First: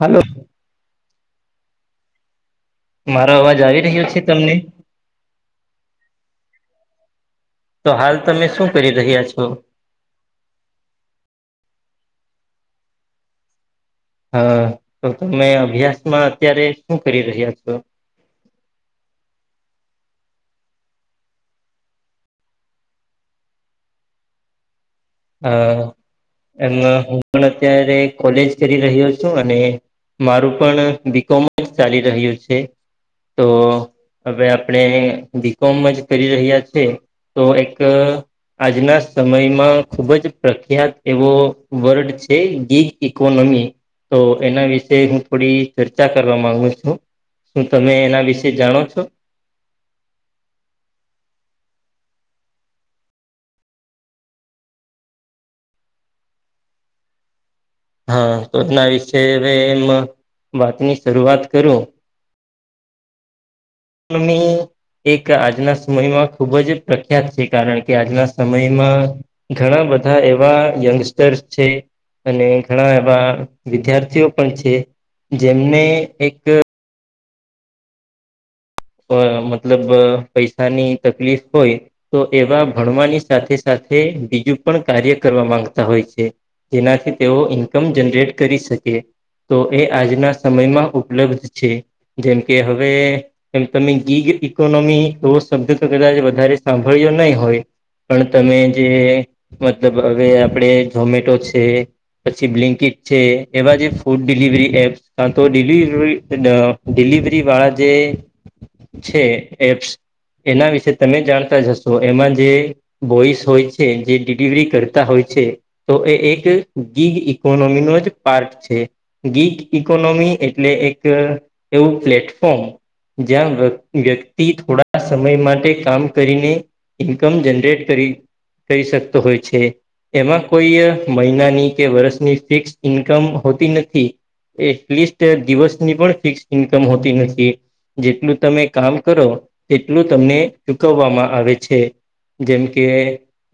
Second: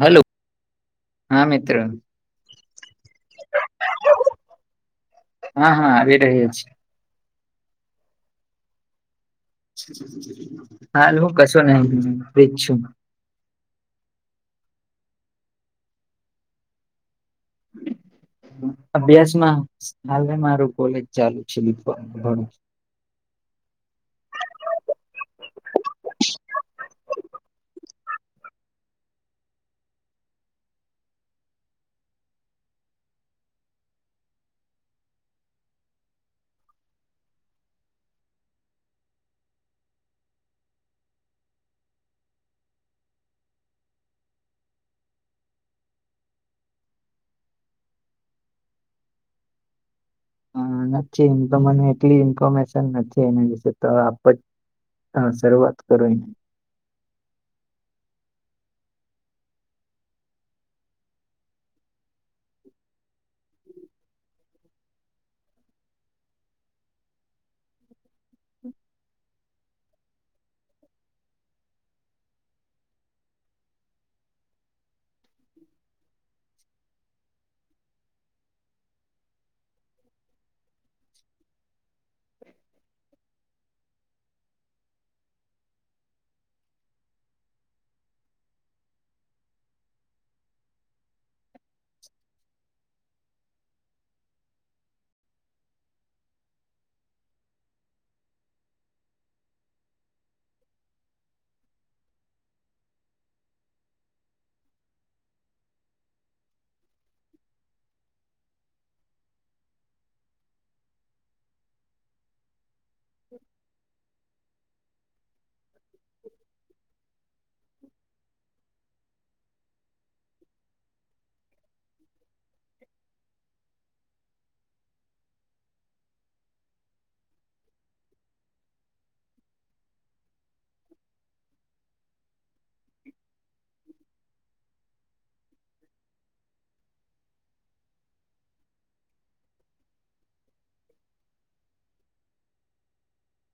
Hello હા મિત્ર મારો અવાજ આવી રહ્યો છે તમને? હા હા આવી રહ્યો છે. તો હાલ તમે શું કરી રહ્યા છો? હાલ હું કશું નહી ફ્રીજ છું. હા તો તમે અભ્યાસમાં અત્યારે શું કરી રહ્યા છો? અભ્યાસમાં હાલને મારું કોલેજ ચાલુ છે મિત્રો ભણું હ એમાં હું પણ અત્યારે કોલેજ કરી રહ્યો છું અને મારું પણ બીકોમ જ ચાલી રહ્યું છે તો હવે આપણે બીકોમ જ કરી રહ્યા છે તો એક આજના સમયમાં ખુબ જ પ્રખ્યાત એવો વર્ડ છે ગીગ ઇકોનોમી તો એના વિશે હું થોડી ચર્ચા કરવા માંગુ છું. શું તમે એના વિશે જાણો છો? હ નથી એમ તો મને એટલી ઇન્ફોર્મેશન નથી એના વિશે તો આપ હા શરૂઆત કરો. હા તોતના વિશે હવે એમાં વાતની શરૂઆત કરું. નોમી એક આજના સમયમાં ખૂબ જ પ્રખ્યાત છે કારણ કે આજના સમયમાં ઘણા બધા એવા યંગસ્ટર્સ છે. અને ઘણા એવા વિદ્યાર્થીઓ પણ છે જેમને એક મતલબ પૈસાની તકલીફ હોય તો એવા ભણવાની સાથે સાથે બીજું પણ કાર્ય કરવા માંગતા હોય છે. જેનાથી તેઓ ઇન્કમ જનરેટ કરી શકે તો એ આજના સમયમાં ઉપલબ્ધ છે જેમકે હવે એમ તમે ગીગ ઇકોનોમી એવો શબ્દ તો કદાચ વધારે સાંભળ્યો નહી હોય પણ તમે જે મતલબ હવે આપડે ઝોમેટો છે પછી બ્લિન્કટ છે એવા જે ફૂડ ડિલિવરી એપ્સ કા તો ડિલિવરી ડિલીવરી વાળા જે છે એપ્સ એના વિશે તમે જાણતા જશો એમાં જે બોઈસ હોય છે જે ડિલિવરી કર તા હોય છે તો એ એક ગીગ ઇકોનોમી નો જ પાર્ટ છે ગીટ ઇકોનોમી એટલે એક એવું પ્લેટફોર્મ જ્યાં વ્યક્તિ થોડા સમય માટે કામ કરીને ઇન્કમ જનરેટ કરી કરી શકતો હોય છે એમાં કોઈ મહિનાની કે વર્ષની ફિક્સ ઇન્કમ હોતી નથી એટલીસ્ટ દિવસની પણ ફિક્સ ઇન્કમ હોતી નથી જેટલું તમે કામ કરો તેટલું તમને ચૂકવવામાં આવે છે જેમ કે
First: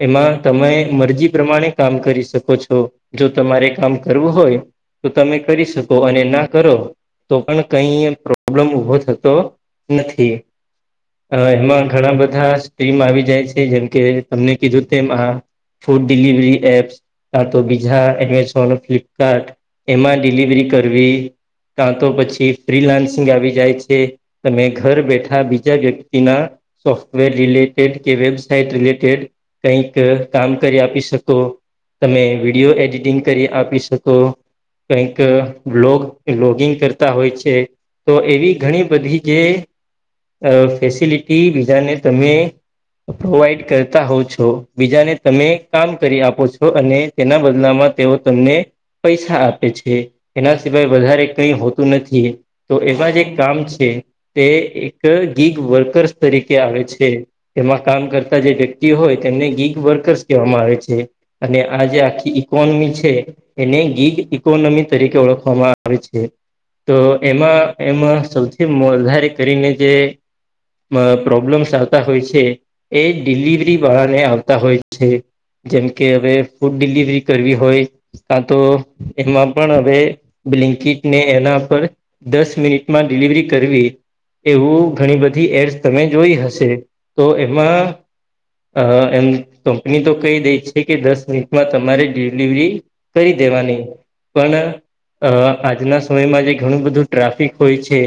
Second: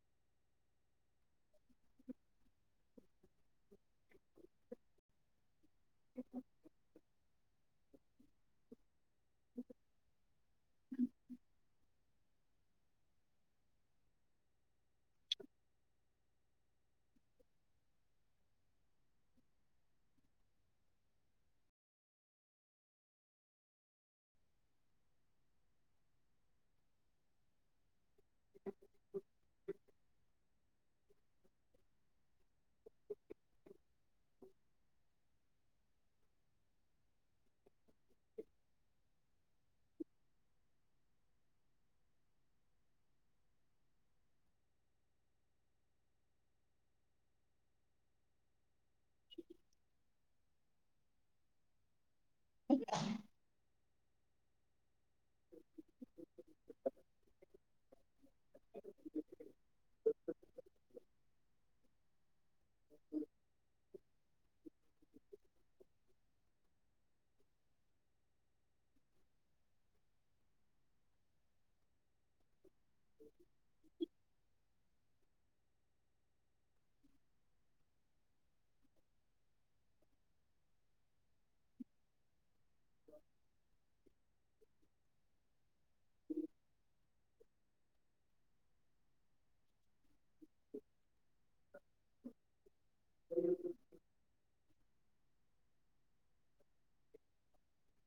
એમાં તમે મરજી પ્રમાણે કામ કરી શકો છો જો તમારે કામ કરવું હોય તો તમે કરી શકો અને ના કરો તો પણ કઈ પ્રોબ્લેમ ઊભો થતો નથી એમાં ઘણા બધા સ્ટ્રીમ આવી જાય છે જેમકે તમને કીધું તેમ આ ફૂડ ડિલિવરી એપ્સ તો બીજા એ ફ્લિપકાર્ટ એમાં ડિલિવરી કરવી કાં તો પછી ફ્રીલાન્સિંગ આવી જાય છે તમે ઘર બેઠા બીજા વ્યક્તિના સોફ્ટવેર રિલે કે વેબસાઇટ રિલેેટેડ કઈક કામ કરી આપી શકો તમે વિડીયો એડિટિંગ કરી આપી શકો કઈક બ્લોગ બ્લોગિંગ કરતા હોય છે તો એવી ઘણી જે ફેસિલિટી બીજાને તમે પ્રોવાઈડ કરતા હોવ છો બીજાને તમે કામ કરી આપો છો અને તેના બદલામાં તેઓ તમને પૈસા આપે છે એના સિવાય વધારે કઈ હોતું નથી તો એવા જે કામ તે એક ગીગ વર્કર્સ તરીકે આવે છે એમાં કામ કરતા જે વ્યક્તિ હોય તેમને ગીગ વર્કર્સ કહેવામાં આવે છે અને આ જે આખી ઈકોનોમી છે એને ગીગ ઇકોનોમી તરીકે ઓળખવામાં આવે છે તો એમાં એમ સૌથી વધારે કરીને જે પ્રોબ્લેમ્સ આવતા હોય છે એ ડિલિવરી વાળાને આવતા હોય છે જેમ કે હવે ફૂડ ડિલિવરી કરવી હોય કાતો એમાં પણ હવે બ્લેન્કીટને એના પર દસ મિનિટ માં ડિલીવરી એવું ઘણી બધી એડસ તમે જોઈ હશે તો એમાં અ એમ કંપની તો કહી દે છે કે દસ મિનિટમાં તમારે ડિલિવરી કરી દેવાની પણ અ આજના સમયમાં જે ઘણું બધું ટ્રાફિક હોય છે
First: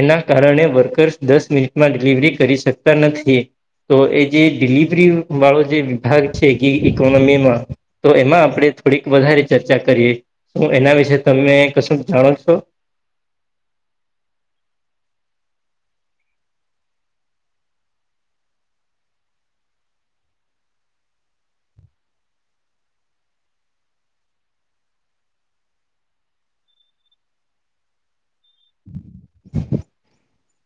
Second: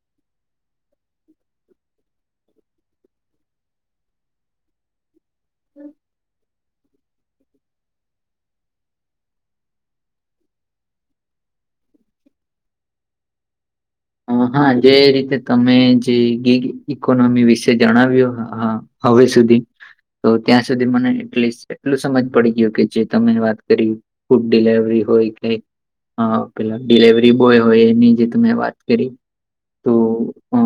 એના કારણે વર્કર્સ દસ મિનિટમાં ડિલિવરી કરી શકતા નથી તો એ જે ડિલિવરી વાળો જે વિભાગ છે કે કોનોમીમાં તો એમાં આપડે થોડીક વધારે ચર્ચા કરીએ હું એના વિશે તમે કશું જાણો છો? હા જે રીતે તમે જે ગીગ ઈકોનોમી વિશે જણાવ્યું હા હવે સુધી તો ત્યાં સુધી મને એટલીસ્ટ એટલું સમજ પડી ગયું કે જે તમે વાત કરી ફૂડ ડિલેવરી હોય કે પેલા ડિલેવરી બોય હોય એની જે તમે વાત કરી તો અ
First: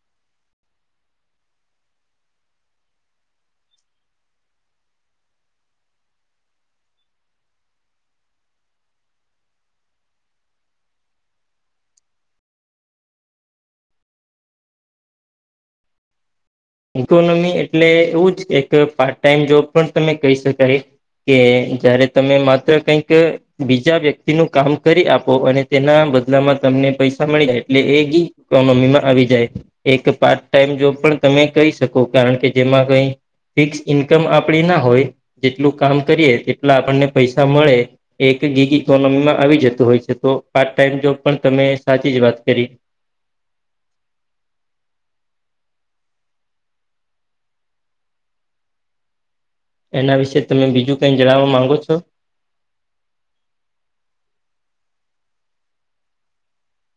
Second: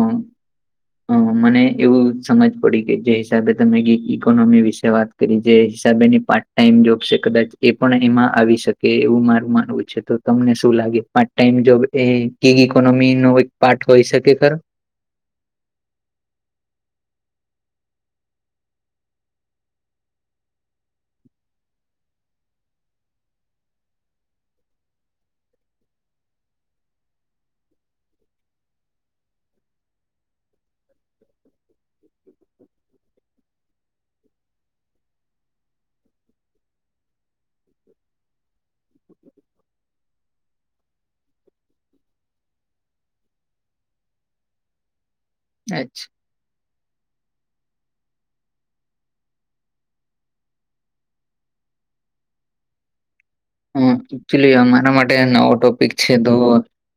હ મને એવું સમજ પડી કે જે હિસાબે તમે ઈકોનોમી વિશે વાત જે હિસાબેની પાર્ટ ટાઈમ જોબ છે કદાચ એ પણ એમાં આવી શકે એવું મારું માનવું છે તો તમને શું લાગે પાર્ટ ટાઈમ જોબ એ ક ઇકોનોમી નો એક પાર્ટ હોય શકે ખરો ઇકોનોમી એટલે એવું જ એક પાર્ટ ટાઈમ જોબ પણ તમે કહી શકાય કે જયારે તમે માત્ર કંઈક બીજા વ્યક્તિ નું કામ કરી આપો અને તેના બદલામાં તમને પૈસા મળી એટલે એ જી ઇકોનોમી માં આવી જાય છે. એક પાર્ટ ટાઈમ જો પણ તમે કહી શકો કારણ કે જેમાં કઈ. ફિક્સ ઈન્કમ આપડી ના હોય જેટલું કામ કરીએ તેટલા આપણને પૈસા મળે. એક ગીગ ઇકોનોમીમાં આવી જતું હોય છે તો પાર્ટ ટાઈમ જો પણ તમે સાચી જ વાત કરી. અચ્છા. એના વિશેે તમે બીજું કઈ જણાવવા માંગો છો. હ એકચુલીમારા માટે નવો ટોપિક છે તો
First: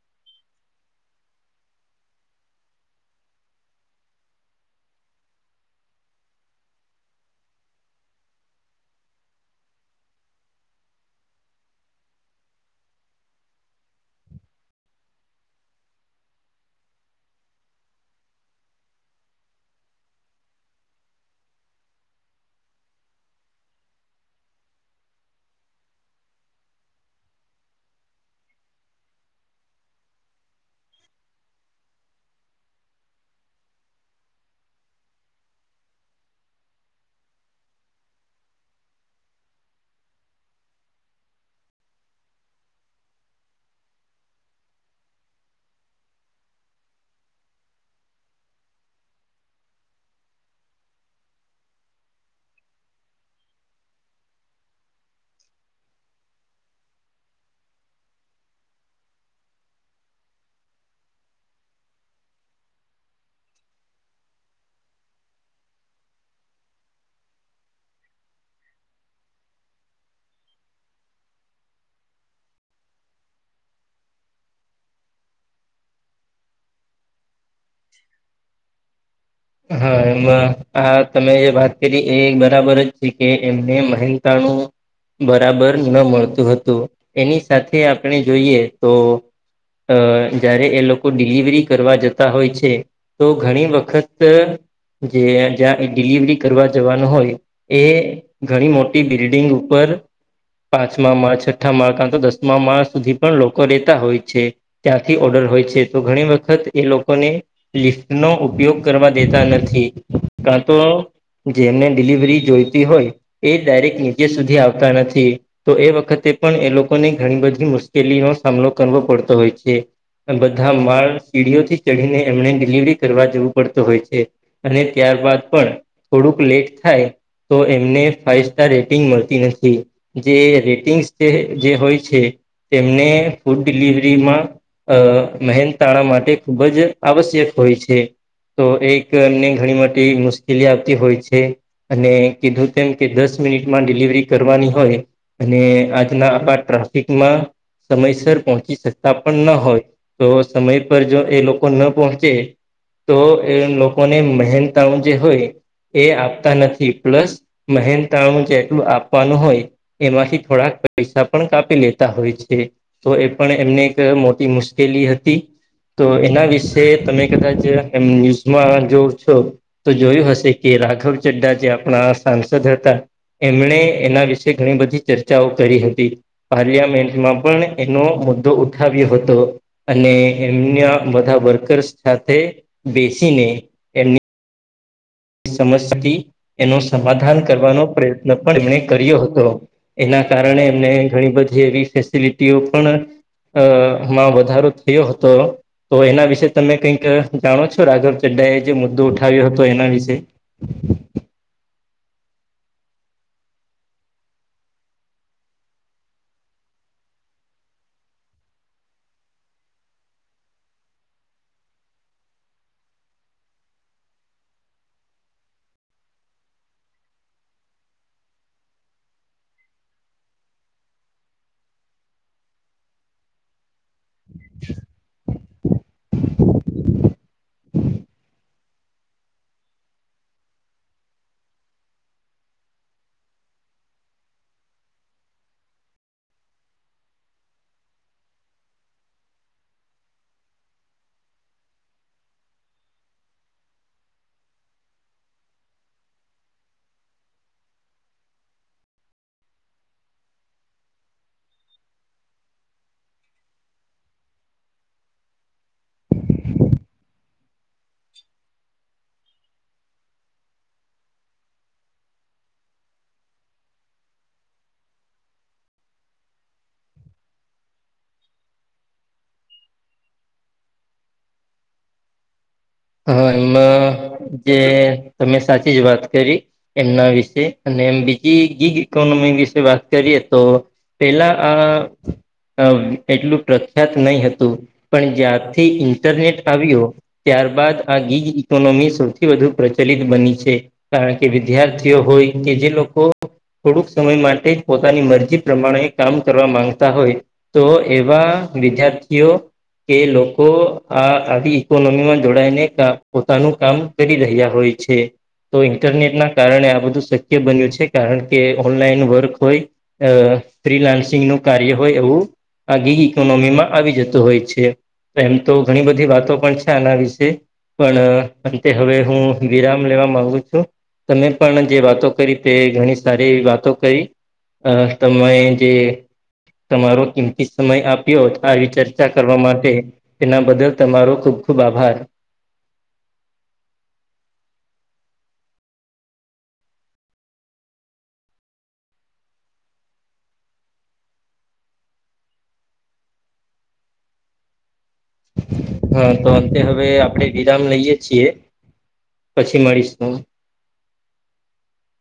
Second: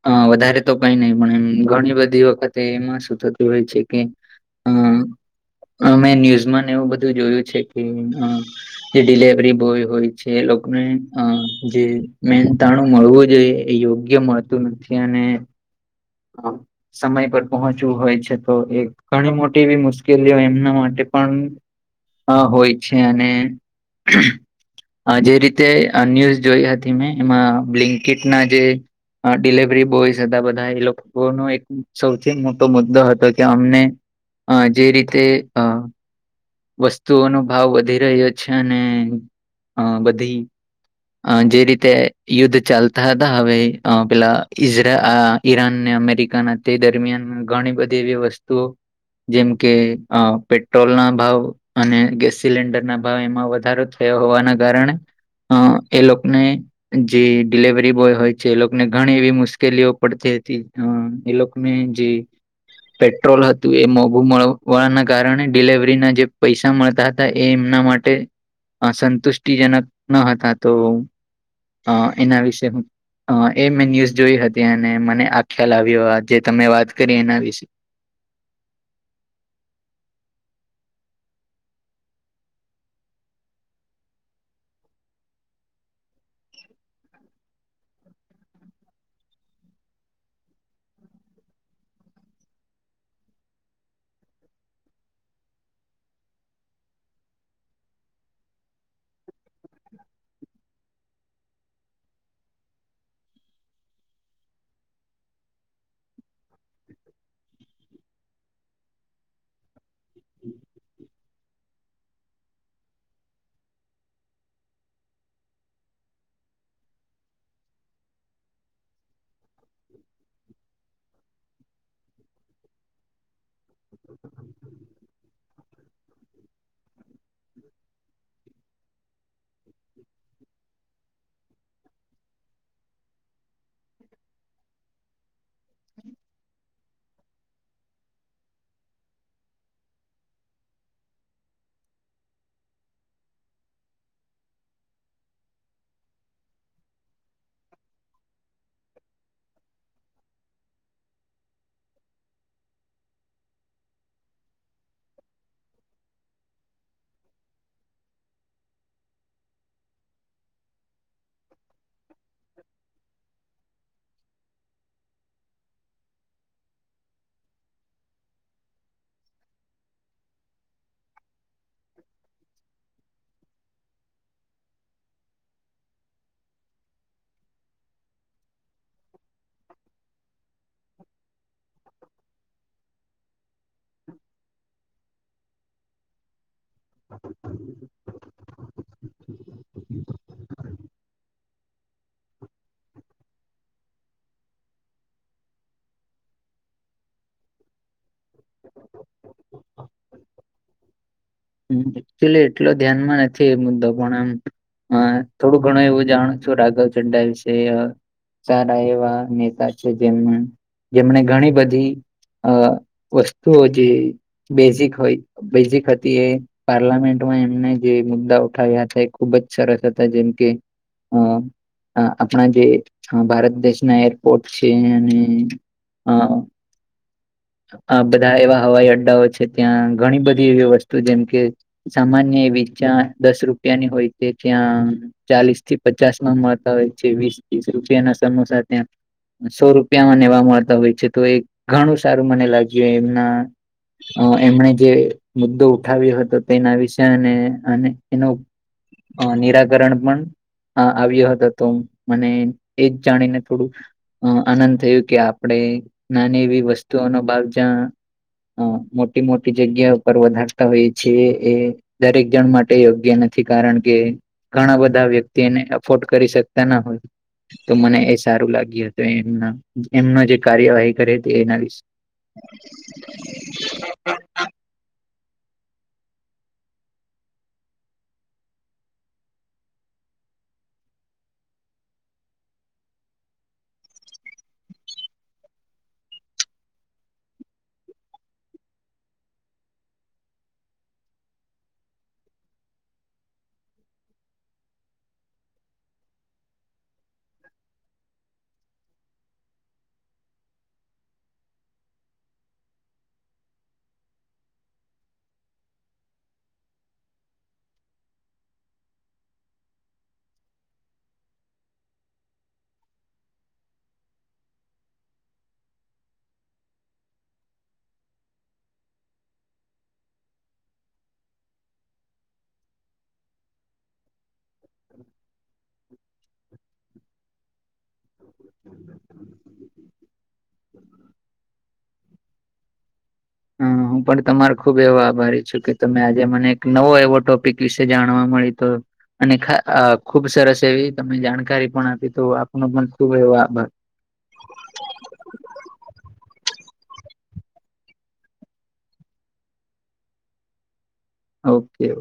હ વધારે તો કઈ નહી પણ એમ ઘણી બધી વખતે એમાં શું થતી હોય છે કે [inaudible] મેં ન્યૂઝમાં એવું બધું જોયું છે કે. જે ડિલેવરી બોય હોય છે એ લોકોને. અ જે મેનતાણું મળવું જોઈએ એ યોગ્ય મળતું નથી અને હા સમય પર પહોંચવું હોય છે તો એ ઘણી મોટી એવી મુશ્કેલીઓ એમના માટે પણ હ હોય છે અને જે રીતે. ન્યૂઝ જોઈ હતી મેં એમાં બ્લિન્ટના જે ડિલવરી બોયસ હતા બધા એ લોકોનો એક સૌથી મોટો મુદ્દો હતો કે અમને હ જે રીતે અ વસ્તુઓનો ભાવ વધી રહ્યો છે અને અ બધી અ જે રીતે યુદ્ધ ચાલતા હતા હવે પેલા ઈઝરા ઈરાન ને અમેરિકાના તે દરમિયાન ઘણી બધી એવી વસ્તુઓ. જેમ કે અ પેટ્રોલ ના ભાવ અને ગેસ સિલિન્ડરના ભાવ એમાં વધારો થયો હોવાના કારણે. અ એ લોકોને જે ડડીલવરી બોય હોય છે એ લોકોને ઘણી એવી મુશ્કેલીઓ પડતી હતી એ લોકો જે પેટ્રોલ હતું એ મોઘુળાના કારણે ડિલવરીના જે પૈસા મળતા હતા એ એમના માટે. અ સંતુષ્ટિજનક ન હતા તો એના વિશે હું. અ એ મેં ન્યૂઝ જોઈ હતી અને મને આ ખ્યાલ આવ્યો જે તમે વાત કરી એના વિશે હા એમાં આ તમે જે વાત કરી એ બરાબર જ છે કે એમને મહેનતા નું. બરાબર ન મળતું હતું એની સાથે આપણે જોઈએ તો અ જયારે એ લોકો ડિલિવરી કરવા જતા હોય છે તો ઘણી વખત- જે જ્યાં ડિલિવરી કરવા જવાનું હોય. એ ઘણી મોટી બિલ્ડિંગ ઉપર. પાંચમા માળ છઠ્ઠા માળ કારણ તો દસમા માળ સુધી પણ લોકો રહેેતા હોય છે. ત્યાંથી ઓર્ડર હોય છે તો ઘણી વખત એ લોકોને લિફ્ટનો ઉપયોગ કરવા દેતા નથી કા તો જેમને ડિલિવરી જોઈતી હોય. એ ડાયરેક્ટ નીચે સુધી આવતા નથી. તો એ વખતે પણ એ લોકોને ઘણી બધી મુશ્કેલીનો સામનો કરવો પડતો હોય છે. બધા માળ સીડીઓથી ચઢીને એમને ડિલિવરી કરવા જવું પડતો હોય છે અને ત્યારબાદ પણ થોડુંક લેટ થાય. તો એમને ફાઈવ સ્ટાર રેટિંગ મળતી નથી. જે રેટિંગ્સ જે હોય છે તેમને ફૂડ ડિલિવરીમાં અ મહેનતાળા માટે ખૂબ જ આવશ્યક હોય છે. તો એક એમને ઘણી મોટી મુશ્કેલી આવતી હોય છે. અને કીધું તેમ કે દસ મિનિટમાં ડિલિવરી કરવાની હોય અને આજના આપણા ટ્રાફિકમાં સમયસર પહોંચી શકતા પણ ન હોય તો સમય પર જો એ લોકો ન પહોંચે તો એ લોકોને મહેનતાઓ જે હોય એ આપતા નથી પ્લસ મહેન તાણું જેટલું આપવાનું હોય. એમાંથી થોડાક પૈસા પણ કાપી લેતા હોય છે. તો એ પણ એમને એક મોટી મુશ્કેલી હતી. તો એના વિશે તમે કદાચ એમ ન્યૂઝમાં જોવ છો. તો જોયું હશે કે રાઘવ ચડા જે આપણા સાંસદ હતા. એમણે એના વિશે ઘણી બધી ચર્ચાઓ કરી હતી. પાર્લિયામેન્ટમાં પણ એનો મુદ્દો ઉઠાવ્યો હતો. અને એમના બધા વર્કર્સ સાથે બેસીને સમસ્યા હતી એનો સમાધાન કરવાનો પ્રયત્ન પણ એમને કર્યો હતો એના કારણે એમને ઘણી બધી એવી ફેસિલિટીઓ પણ અ માં વધારો થયો હતો તો એના વિશે તમે કંઈક જાણો છો રાઘવ ચડ્ડા એ જે મુદ્દો ઉઠાવ્યો હતો એના વિશે? હ એકચુલી એટલો ધ્યાનમાં નથી એ મુદ્દો પણ આમ હા થોડું ઘણું એવું જાણું છું રાઘવ ચડ્ડા‌ વિશે. સારા એવા નેતા છે જેમ જેમને ઘણી બધી અ વસ્તુઓ જે બેઝિક હોય બેઝિક પાર્લામેન્ટમાં એમને જે મુદ્દા ઉઠાવ્યા હતા એ ખુબ જ સરસ હતા જેમ કે અ આપણા જે ભારત દેશ ના [unintelligible] બધા એવા હવાઈ અડ્ડાઓ છે ત્યાં ઘણી બધી એવી વસ્તુ જેમ કે સામાન્ય એવીચ્યાં દસ રૂપિયાની હોય છે ત્યાં ચાલીસ થી પચાસમાં મળતા હોય છે વીસ ત્રીસ રૂપિયા ના સમોસા ત્યાં સો રૂપિયામાં નેવા મળતા હોય છે તો એ ઘણું સારું મને લાગ્યું એમના અ એમણે જે મુદ્દો ઉઠાવ્યો હતો તેના વિશે અને અને એનો હ નિરાકરણ પણ હ આવ્યો હતો તો મને એજ જાણીને થોડું અ આનંદ થયું કે આપણેે નાની એવી વસ્તુઓનો બાવ જ્યાં હ મોટી મોટી જગ્યા ઉપર વધારે તો એ છે એ દરેક જણ માટે યોગ્ય નથી કારણ કે ઘણા બધા વ્યક્તિ એને અફોર્ડ કરી શકતા ના હોય. તો મને એ સારું લાગ્યું હતું એમ એમનો જે કાર્યવાહી કરે હતી એના વિશે હા એમાં જે તમે સાચી જ વાત કરી. એમના વિશે અને એમ બીજી ગીગ ઇકોનોમી વિશે વાત કરીએ તો પેલા આ એટલું પ્રખ્યાત નહ હતું. પણ જ્યારથી ઇન્ટરનેટ આવ્યો ત્યાર બાદ આ ગીજ ઇકોનોમી સૌથી વધુ પ્રચલિત બની છે. કારણ કે વિદ્યાર્થીઓ હોય કે જે લોકો થોડુંક સમય માટે જ પોતાની મરજી પ્રમાણે કામ કરવા માંગતા હોય તો એવા વિદ્યાર્થીઓ કે લોકો આ આવી ઈકોનોમીમાં જોડાઈને પોતાનું કામ કરી રહ્યા હોય છે. તો ઇન્ટરનેટ ના કારણે આ બધું શક્ય બન્યું છે કારણ કે ઓનલાઈન વર્ક હોય. અ ફ્રીલાન્સિંગ નું કાર્ય હોય એવું આ ગી ઇકોનોમી માં આવી જતો હોય છે એમ તો ઘણી બધી વાતો પણ છે આના વિશે. પણ અંતે હવે હું વિરામ લેવા માગુ છું. તમે પણ જે વાતો કરી તે ઘણી સારી વાતો કરી અ તમે જે તમારો કિંમતી સમય આપ્યો આવી ચર્ચા કરવા માટે એના બદલ તમારો ખૂબ ખુબ આભાર હ હું પણ તમારે ખુબ એવો આભારી છું કે તમે આજે મને એક નવો એવો ટોપિક વિશે જાણવા મળી તો અને ખુબ સરસ એવી તમે જાણકારી પણ આપી તો આપનો પણ ખુબ એવો આભાર હા તો અંતે હવે આપડે વિરામ લઈએ છીએ પછી મળીશું ઓકે